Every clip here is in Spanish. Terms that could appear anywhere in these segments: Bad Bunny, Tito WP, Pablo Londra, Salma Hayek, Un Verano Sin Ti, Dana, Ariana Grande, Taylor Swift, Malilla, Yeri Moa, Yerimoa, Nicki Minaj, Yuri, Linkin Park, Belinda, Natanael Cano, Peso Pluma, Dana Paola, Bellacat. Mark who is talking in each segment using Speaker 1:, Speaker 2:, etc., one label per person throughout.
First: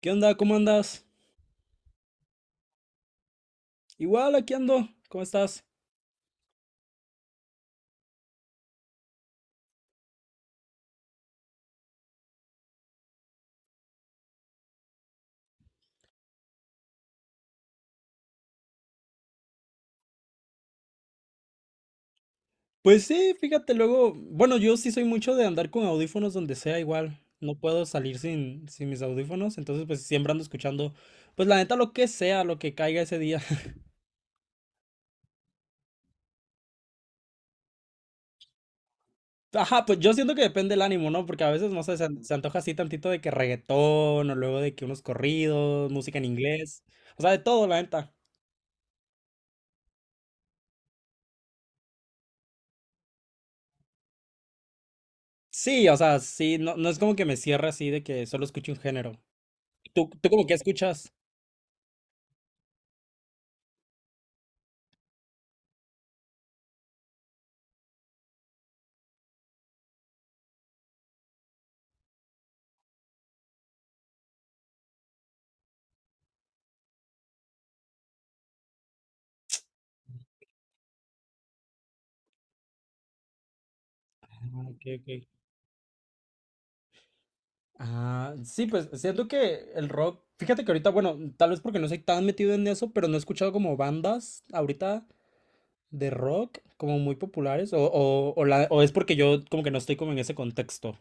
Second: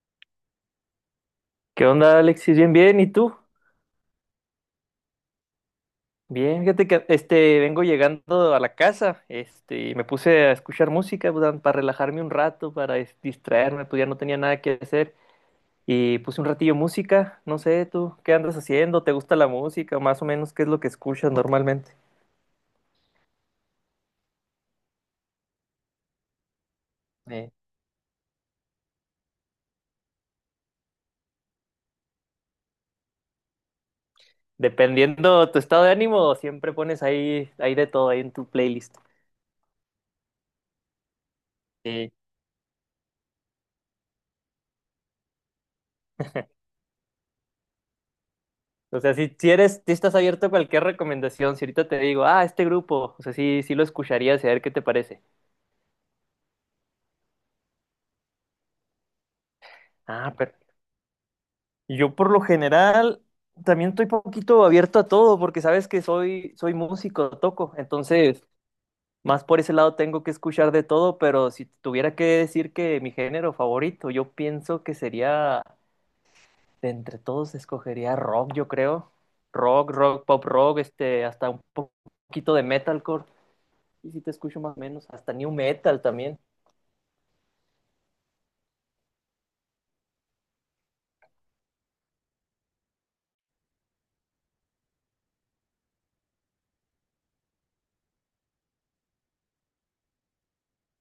Speaker 1: ¿Qué onda? ¿Cómo andas?
Speaker 2: ¿Qué onda, Alexis? Bien, bien, ¿y tú?
Speaker 1: Igual, aquí ando. ¿Cómo estás?
Speaker 2: Bien, fíjate que vengo llegando a la casa, y me puse a escuchar música pues, para relajarme un rato, distraerme, pues ya no tenía nada que hacer y puse un ratillo música, no sé, tú, ¿qué andas haciendo? ¿Te gusta la música? Más o menos, ¿qué es lo que escuchas normalmente?
Speaker 1: Pues sí, fíjate, luego, bueno, yo sí soy mucho de andar con audífonos donde sea, igual.
Speaker 2: Eh,
Speaker 1: No puedo salir sin mis audífonos, entonces pues siempre ando escuchando, pues la neta lo que sea, lo que caiga ese día.
Speaker 2: dependiendo tu estado de ánimo, siempre pones ahí de todo, ahí en tu playlist.
Speaker 1: Ajá, pues yo siento que depende del ánimo, ¿no? Porque a veces, no sé,
Speaker 2: Eh,
Speaker 1: se antoja así tantito de que reggaetón o luego de que unos corridos, música en inglés, o sea, de todo, la neta.
Speaker 2: o sea, si eres, si estás abierto a cualquier recomendación, si ahorita te digo, ah, este grupo, o sea, sí, sí lo escucharías y a ver qué te parece.
Speaker 1: Sí, o sea, sí, no, no es como que me cierre así de que solo escuche un género. ¿¿Tú
Speaker 2: Ah,
Speaker 1: como
Speaker 2: pero
Speaker 1: que escuchas?
Speaker 2: yo por lo general también estoy poquito abierto a todo porque sabes que soy, soy músico, toco, entonces más por ese lado tengo que escuchar de todo, pero si tuviera que decir que mi género favorito, yo pienso que sería, de entre todos escogería rock, yo creo, rock, rock, pop rock, poquito de metalcore, y si te escucho
Speaker 1: Ah,
Speaker 2: más o
Speaker 1: ok,
Speaker 2: menos,
Speaker 1: ok.
Speaker 2: hasta new metal también.
Speaker 1: Ah, sí, pues siento que el rock, fíjate que ahorita, bueno, tal vez porque no soy tan metido en eso, pero no he escuchado como bandas ahorita de rock como muy populares, o es porque yo como que no estoy como en ese contexto.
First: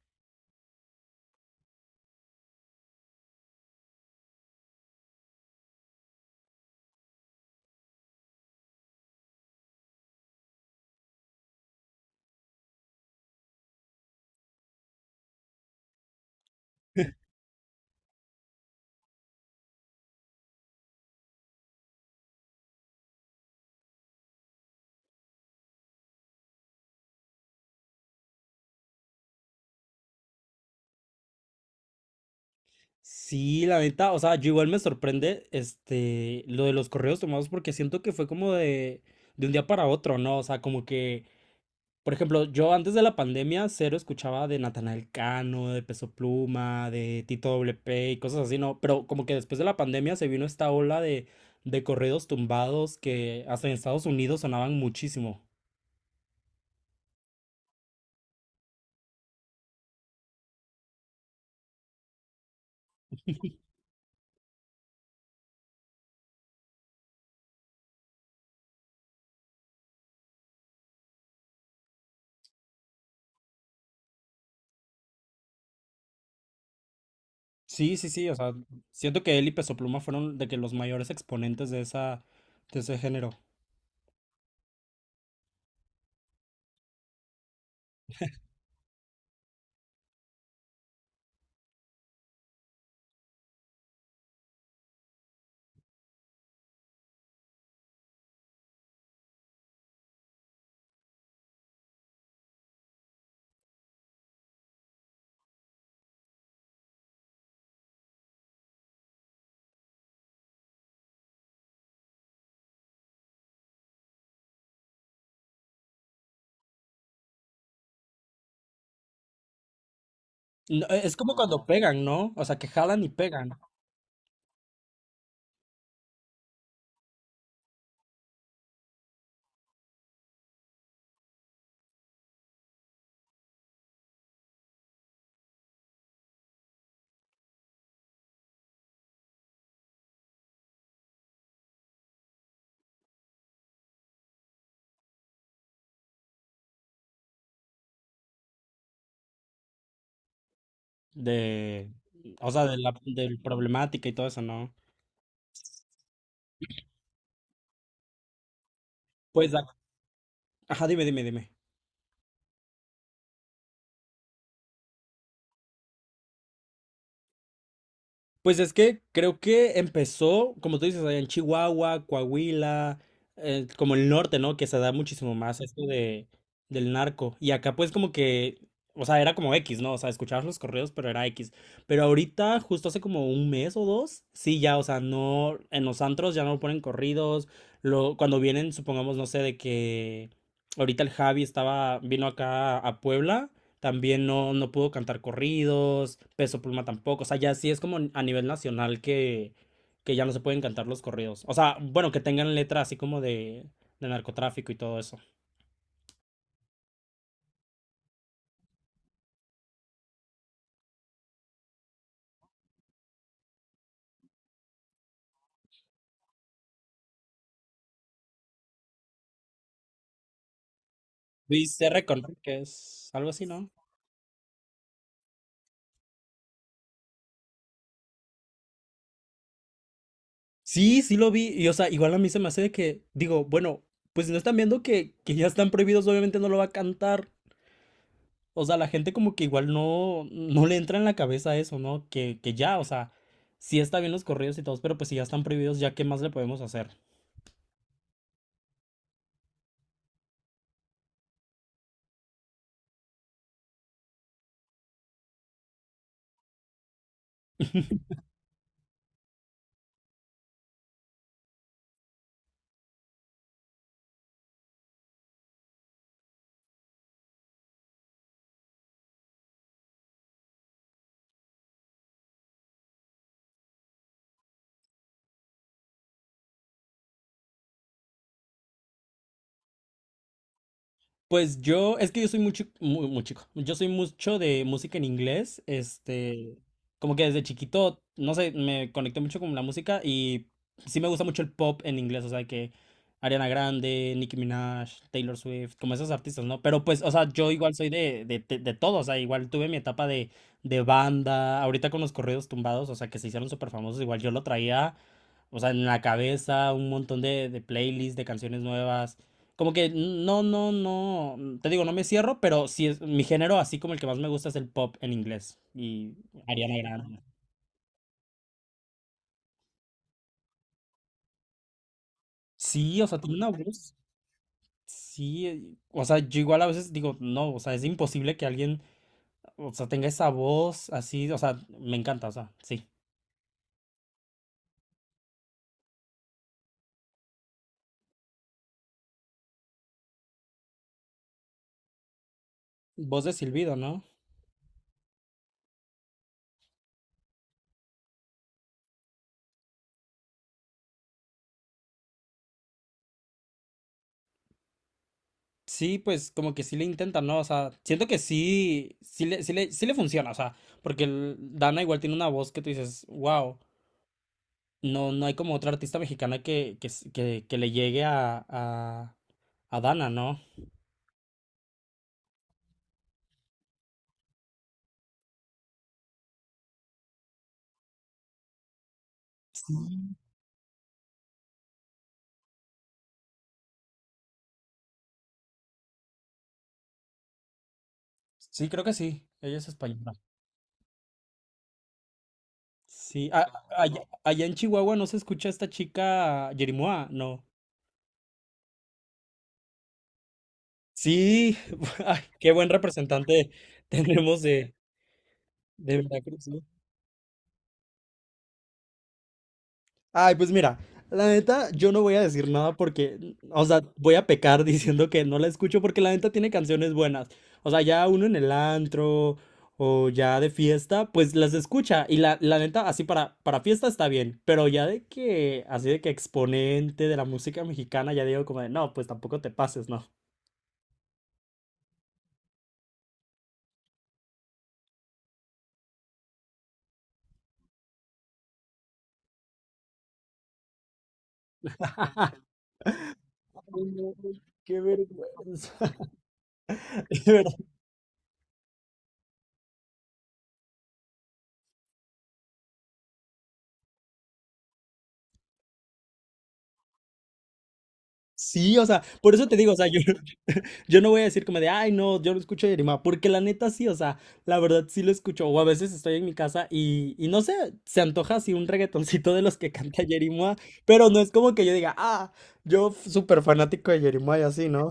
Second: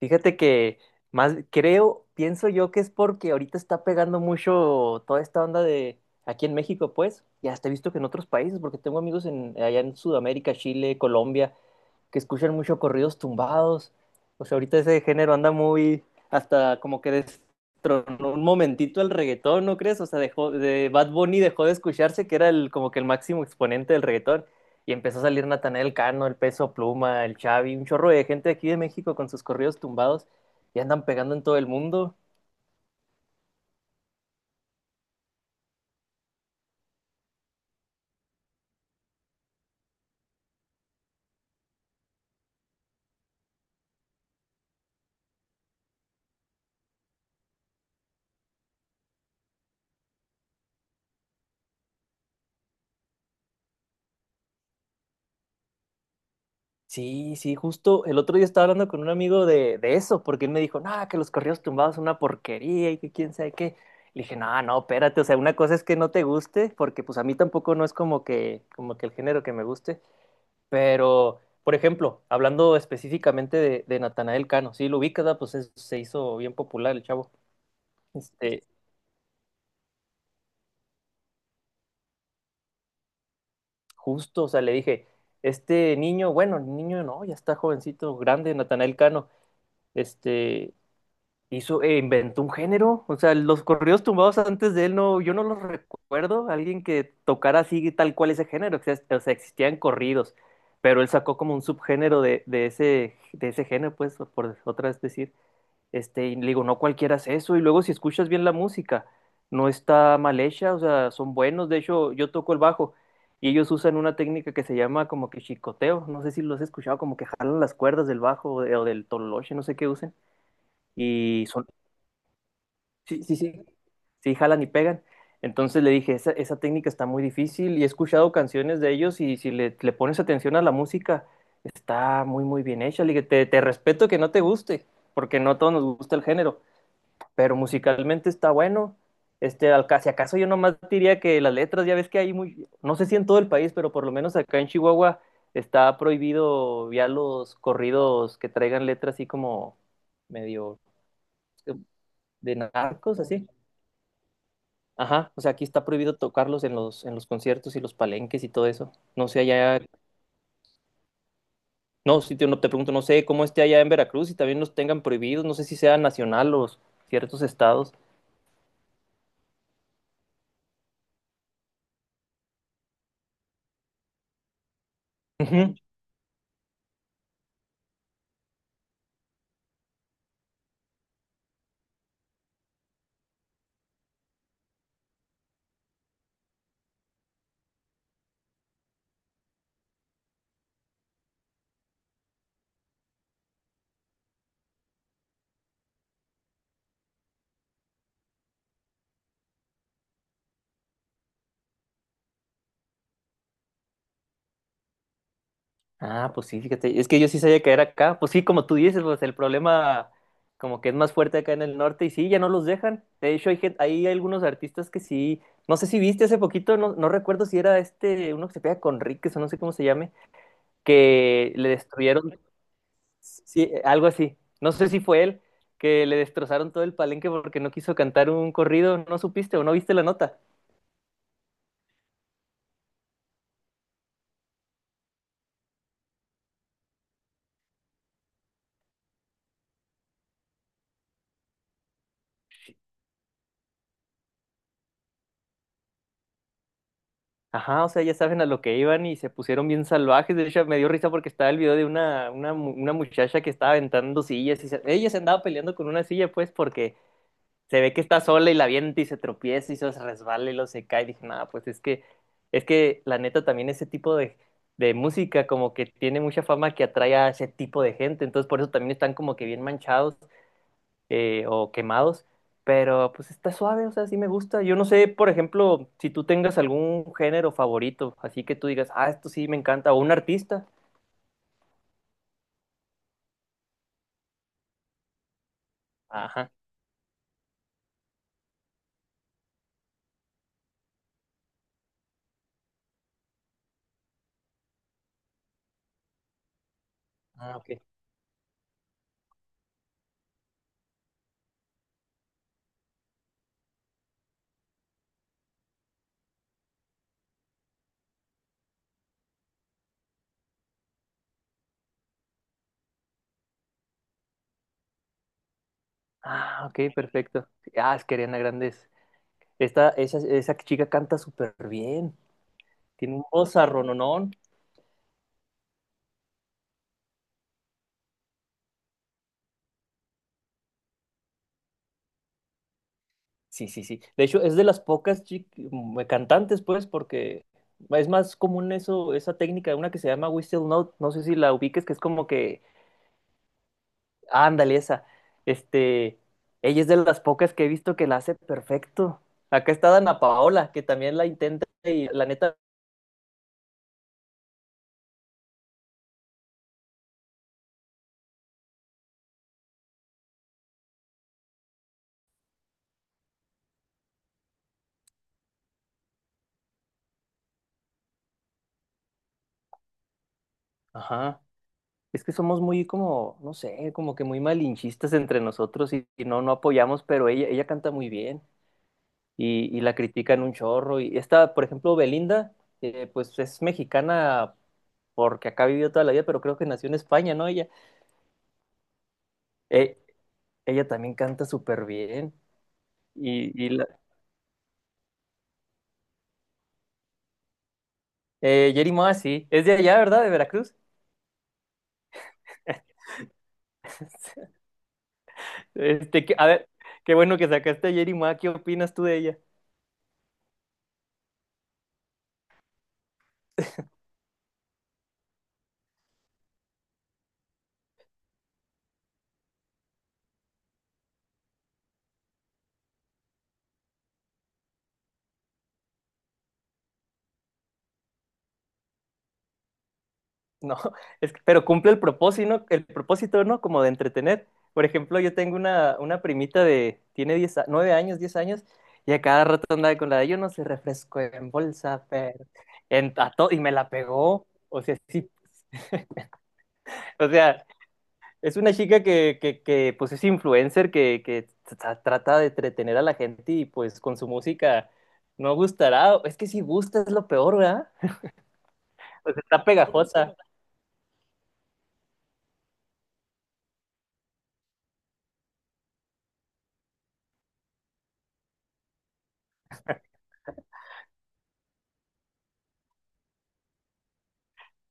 Speaker 2: Fíjate que más creo, pienso yo que es porque ahorita está pegando mucho toda esta onda de aquí en México, pues, y hasta he visto que en otros países, porque tengo amigos en allá en Sudamérica, Chile, Colombia, que escuchan mucho corridos tumbados. O sea, ahorita ese género anda muy, hasta como que destronó un momentito el reggaetón, ¿no crees? O sea, dejó, de Bad Bunny dejó de escucharse, que era el, como que el máximo exponente del reggaetón. Y empezó a salir Natanael Cano, el Peso Pluma, el Xavi, un chorro de gente aquí de México con sus corridos tumbados y andan pegando en todo el mundo.
Speaker 1: Sí, la neta, o sea, yo igual me sorprende lo de los correos tomados porque siento que fue como de un día para otro, ¿no? O sea, como que por ejemplo, yo antes de la pandemia cero escuchaba de Natanael Cano, de Peso Pluma, de Tito WP y cosas así, ¿no? Pero como que después de la pandemia se vino esta ola de corridos tumbados que hasta en Estados Unidos sonaban muchísimo.
Speaker 2: Sí, sí, justo el otro día estaba hablando con un amigo de eso, porque él me dijo, no, que los corridos tumbados son una porquería y que quién sabe qué. Le dije, no, no, espérate, o sea, una cosa es que no te guste, porque pues a mí tampoco no es como que el género que me guste, pero, por ejemplo, hablando específicamente de Natanael Cano, sí, lo ubicas, ¿verdad? Pues se hizo bien popular el chavo.
Speaker 1: Sí, sí, sí, o sea,
Speaker 2: Este,
Speaker 1: siento que él y Peso Pluma fueron de que los mayores exponentes de ese género.
Speaker 2: justo, o sea, le dije, este niño, bueno, niño no, ya está jovencito, grande, Natanael Cano, este hizo, e inventó un género. O sea, los corridos tumbados antes de él no, yo no los recuerdo. Alguien que tocara así tal cual ese género. O sea, existían corridos, pero él sacó como un subgénero de, de ese género, pues, por otra vez decir. Y le digo, no cualquiera hace eso. Y luego si escuchas bien la música, no está mal hecha, o sea, son buenos. De hecho, yo toco el bajo. Y ellos usan una técnica que se llama como que chicoteo, no sé si los has escuchado, como que jalan las cuerdas del bajo o del tololoche, no sé qué usen.
Speaker 1: No, es como
Speaker 2: Y
Speaker 1: cuando
Speaker 2: son,
Speaker 1: pegan, ¿no? O sea, que jalan y
Speaker 2: Sí, sí,
Speaker 1: pegan
Speaker 2: sí, sí, jalan y pegan. Entonces le dije, esa técnica está muy difícil y he escuchado canciones de ellos y si le pones atención a la música, está muy bien hecha. Le dije, te respeto que no te guste, porque no a todos nos gusta el género, pero musicalmente está bueno. Si acaso yo nomás diría que las letras, ya ves que hay muy, no sé si en todo el país, pero por lo menos acá en Chihuahua está prohibido ya los corridos que traigan letras así como medio
Speaker 1: de, o
Speaker 2: de
Speaker 1: sea,
Speaker 2: narcos,
Speaker 1: del
Speaker 2: así.
Speaker 1: problemática y todo eso, ¿no?
Speaker 2: Ajá, o sea, aquí está prohibido tocarlos en los conciertos y los palenques y todo eso. No sé
Speaker 1: Pues, ac-
Speaker 2: allá,
Speaker 1: ajá, dime, dime, dime.
Speaker 2: no, no, te pregunto, no sé cómo esté allá en Veracruz y también los tengan prohibidos, no sé si sea nacional o ciertos estados.
Speaker 1: Pues es que creo que empezó, como tú dices, allá en Chihuahua, Coahuila, como el norte, ¿no? Que se da muchísimo más
Speaker 2: Ujú.
Speaker 1: esto de, del narco. Y acá pues como que, o sea, era como X, ¿no? O sea, escuchabas los correos, pero era X. Pero ahorita, justo hace como un mes o dos, sí, ya, o sea, no, en los antros ya no ponen corridos. Lo, cuando vienen, supongamos, no sé, de que ahorita el Javi estaba, vino acá a Puebla. También no, no pudo cantar corridos, Peso Pluma tampoco. O sea, ya sí es como a nivel nacional que ya no se pueden cantar los corridos. O sea, bueno, que tengan letra así como de narcotráfico y todo eso.
Speaker 2: Ah, pues sí, fíjate, es que yo sí sabía que era acá, pues sí, como tú dices, pues el problema como que es más fuerte acá en el norte y sí, ya no los dejan. De hecho, hay, hay algunos artistas que sí, no sé si viste hace poquito, no, no recuerdo si era uno que se pega con Ríquez o no sé cómo se llame, que le
Speaker 1: ¿Viste Recon
Speaker 2: destruyeron.
Speaker 1: que es algo así,
Speaker 2: Sí,
Speaker 1: ¿no?
Speaker 2: algo así. No sé si fue él que le destrozaron todo el palenque porque no quiso cantar un corrido, no supiste o no viste la nota.
Speaker 1: Sí, sí lo vi. Y o sea, igual a mí se me hace de que, digo, bueno, pues si no están viendo que ya están prohibidos, obviamente no lo va a cantar. O sea, la gente como que igual no, no le entra en la cabeza eso, ¿no? Que ya, o sea, sí está bien los corridos y todos, pero pues si ya están prohibidos, ya qué más le podemos hacer.
Speaker 2: Ajá, o sea, ya saben a lo que iban y se pusieron bien salvajes. De hecho, me dio risa porque estaba el video de una muchacha que estaba aventando sillas y ella se andaba peleando con una silla, pues, porque se ve que está sola y la avienta y se tropieza y se resbala y lo se cae. Y dije, nada, es que la neta también ese tipo de música como que tiene mucha fama que atrae a ese tipo de gente. Entonces por eso también están como que bien manchados o quemados. Pero pues está suave, o sea, sí me gusta. Yo no sé, por ejemplo, si tú tengas algún género favorito, así que tú digas, ah, esto sí me encanta, o un artista.
Speaker 1: Pues yo, es que yo soy muy, muy, muy chico, yo soy mucho de música en inglés,
Speaker 2: Ajá.
Speaker 1: como que desde chiquito, no sé, me conecté mucho con la música y sí me gusta mucho el pop en inglés, o sea, que Ariana Grande, Nicki Minaj, Taylor Swift, como esos artistas, ¿no? Pero pues, o sea, yo
Speaker 2: Ah,
Speaker 1: igual
Speaker 2: ok.
Speaker 1: soy de todo, o sea, igual tuve mi etapa de banda, ahorita con los corridos tumbados, o sea, que se hicieron súper famosos, igual yo lo traía, o sea, en la cabeza, un montón de playlists, de canciones nuevas. Como que no, te digo, no me cierro, pero sí es mi género, así como el que más me gusta es el pop en inglés y
Speaker 2: Ah,
Speaker 1: Ariana
Speaker 2: ok,
Speaker 1: Grande.
Speaker 2: perfecto. Ah, es que Ariana Grande es. Esa chica canta súper bien.
Speaker 1: Sí, o
Speaker 2: Tiene
Speaker 1: sea,
Speaker 2: un
Speaker 1: tiene una voz.
Speaker 2: vozarrononón.
Speaker 1: Sí, o sea, yo igual a veces digo, no, o sea, es imposible que alguien, o sea, tenga esa voz así, o sea, me encanta, o sea, sí.
Speaker 2: Sí, sí, sí. De hecho, es de las pocas cantantes, pues, porque es más común eso, esa técnica, una que se llama whistle note, no sé si la ubiques, que es como que,
Speaker 1: Voz de silbido, ¿no?
Speaker 2: ándale, esa. Este, ella es de las pocas que he visto que la hace perfecto. Acá está Dana Paola, que también la intenta y la neta,
Speaker 1: Sí, pues como que sí le intentan, ¿no? O sea, siento que sí, sí le funciona, o sea, porque Dana igual tiene una voz que tú dices, wow. No, no hay como otra artista mexicana que le llegue a Dana, ¿no?
Speaker 2: ajá. Es que somos muy como, no sé, como que muy malinchistas entre nosotros y no, no apoyamos, pero ella canta muy bien. Y, y la
Speaker 1: Sí.
Speaker 2: critican un chorro. Y esta, por ejemplo, Belinda, pues es mexicana porque acá ha vivido toda la vida, pero creo que nació en España, ¿no?
Speaker 1: Sí, creo que sí. Ella es
Speaker 2: Eh,
Speaker 1: española.
Speaker 2: ella también canta súper bien.
Speaker 1: Sí.
Speaker 2: Y, y la,
Speaker 1: Allá en Chihuahua no se escucha esta chica Yerimoa, no.
Speaker 2: Yeri Moa, sí, es de allá, ¿verdad? De Veracruz.
Speaker 1: Sí. ay, qué buen representante tenemos de
Speaker 2: A
Speaker 1: Veracruz.
Speaker 2: ver, qué bueno que sacaste a Yeri Moa, ¿qué opinas tú de ella?
Speaker 1: Ay, pues mira, la neta, yo no voy a decir nada porque, o sea, voy a pecar diciendo que no la escucho porque la neta tiene canciones buenas. O sea, ya uno en el antro o ya de fiesta, pues las escucha. Y la neta, así para fiesta está bien, pero ya de que, así de que exponente de la música mexicana, ya digo como de, no, pues tampoco te pases, ¿no?
Speaker 2: No, es que pero cumple el propósito, ¿no? El propósito, ¿no? Como de entretener. Por ejemplo, yo tengo una primita de, tiene 9 años, 10 años, y a cada rato andaba con la de, yo no sé, refresco en bolsa, pero y me
Speaker 1: Ay,
Speaker 2: la
Speaker 1: no,
Speaker 2: pegó.
Speaker 1: qué
Speaker 2: O sea, sí,
Speaker 1: vergüenza.
Speaker 2: o
Speaker 1: De
Speaker 2: sea, es una chica que, pues es influencer, trata de entretener a la gente y pues con su música no gustará. Es que si gusta es lo peor, ¿verdad?
Speaker 1: sí, o sea, por
Speaker 2: Pues
Speaker 1: eso te
Speaker 2: está
Speaker 1: digo, o sea, yo,
Speaker 2: pegajosa.
Speaker 1: yo no voy a decir como de, ay, no, yo no escucho Yerima, porque la neta sí, o sea, la verdad sí lo escucho, o a veces estoy en mi casa y no sé, se antoja así un reggaetoncito de los que canta Yerima, pero no es como que yo diga, ah, súper fanático de Yerima y así, ¿no?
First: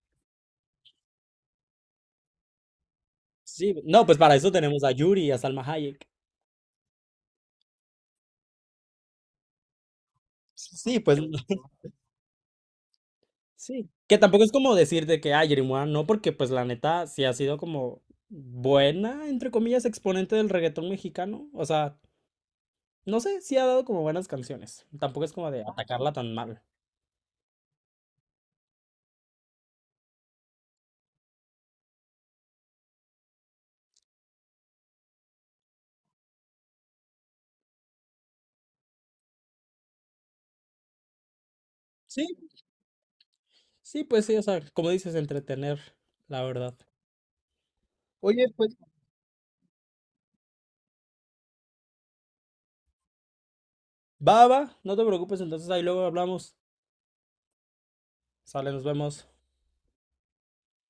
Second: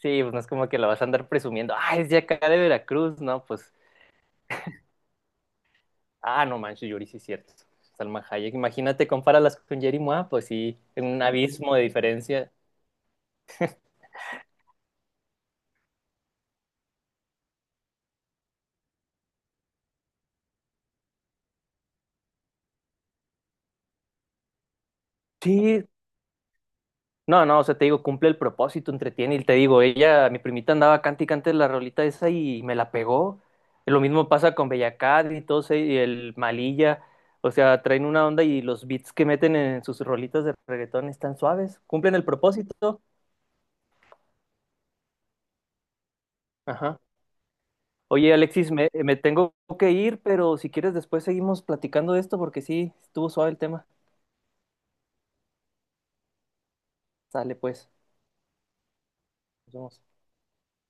Speaker 2: Sí, pues no es como que la vas a andar presumiendo. Ah, es de acá de Veracruz, ¿no? Pues,
Speaker 1: Sí, no, pues para eso tenemos a Yuri y a Salma Hayek.
Speaker 2: ah, no manches, Yuri, sí es cierto. Salma Hayek, imagínate, compáralas con Jerry Mois, pues sí,
Speaker 1: Sí,
Speaker 2: en
Speaker 1: pues
Speaker 2: un abismo de diferencia.
Speaker 1: sí. Que tampoco es como decir de que, ah, Yerima no, porque pues la neta sí ha sido como buena, entre comillas, exponente del reggaetón mexicano, o sea... No sé, sí ha dado como buenas canciones. Tampoco es como de
Speaker 2: Sí,
Speaker 1: atacarla tan mal.
Speaker 2: no, no, o sea, te digo, cumple el propósito, entretiene, y te digo, ella, mi primita andaba cante y cante la rolita esa y me la pegó. Lo mismo pasa con Bellacat y todos, y el Malilla, o sea, traen una onda y los beats que meten en sus rolitas de reggaetón están suaves, cumplen
Speaker 1: Sí,
Speaker 2: el propósito.
Speaker 1: sí, pues sí, o sea, como dices, entretener, la verdad.
Speaker 2: Ajá. Oye,
Speaker 1: Oye,
Speaker 2: Alexis,
Speaker 1: pues
Speaker 2: me tengo que ir, pero si quieres después seguimos platicando de esto porque sí, estuvo suave el tema.
Speaker 1: va, va, no te preocupes, entonces ahí luego hablamos.
Speaker 2: Sale pues,
Speaker 1: Sale, nos vemos.
Speaker 2: nos vemos.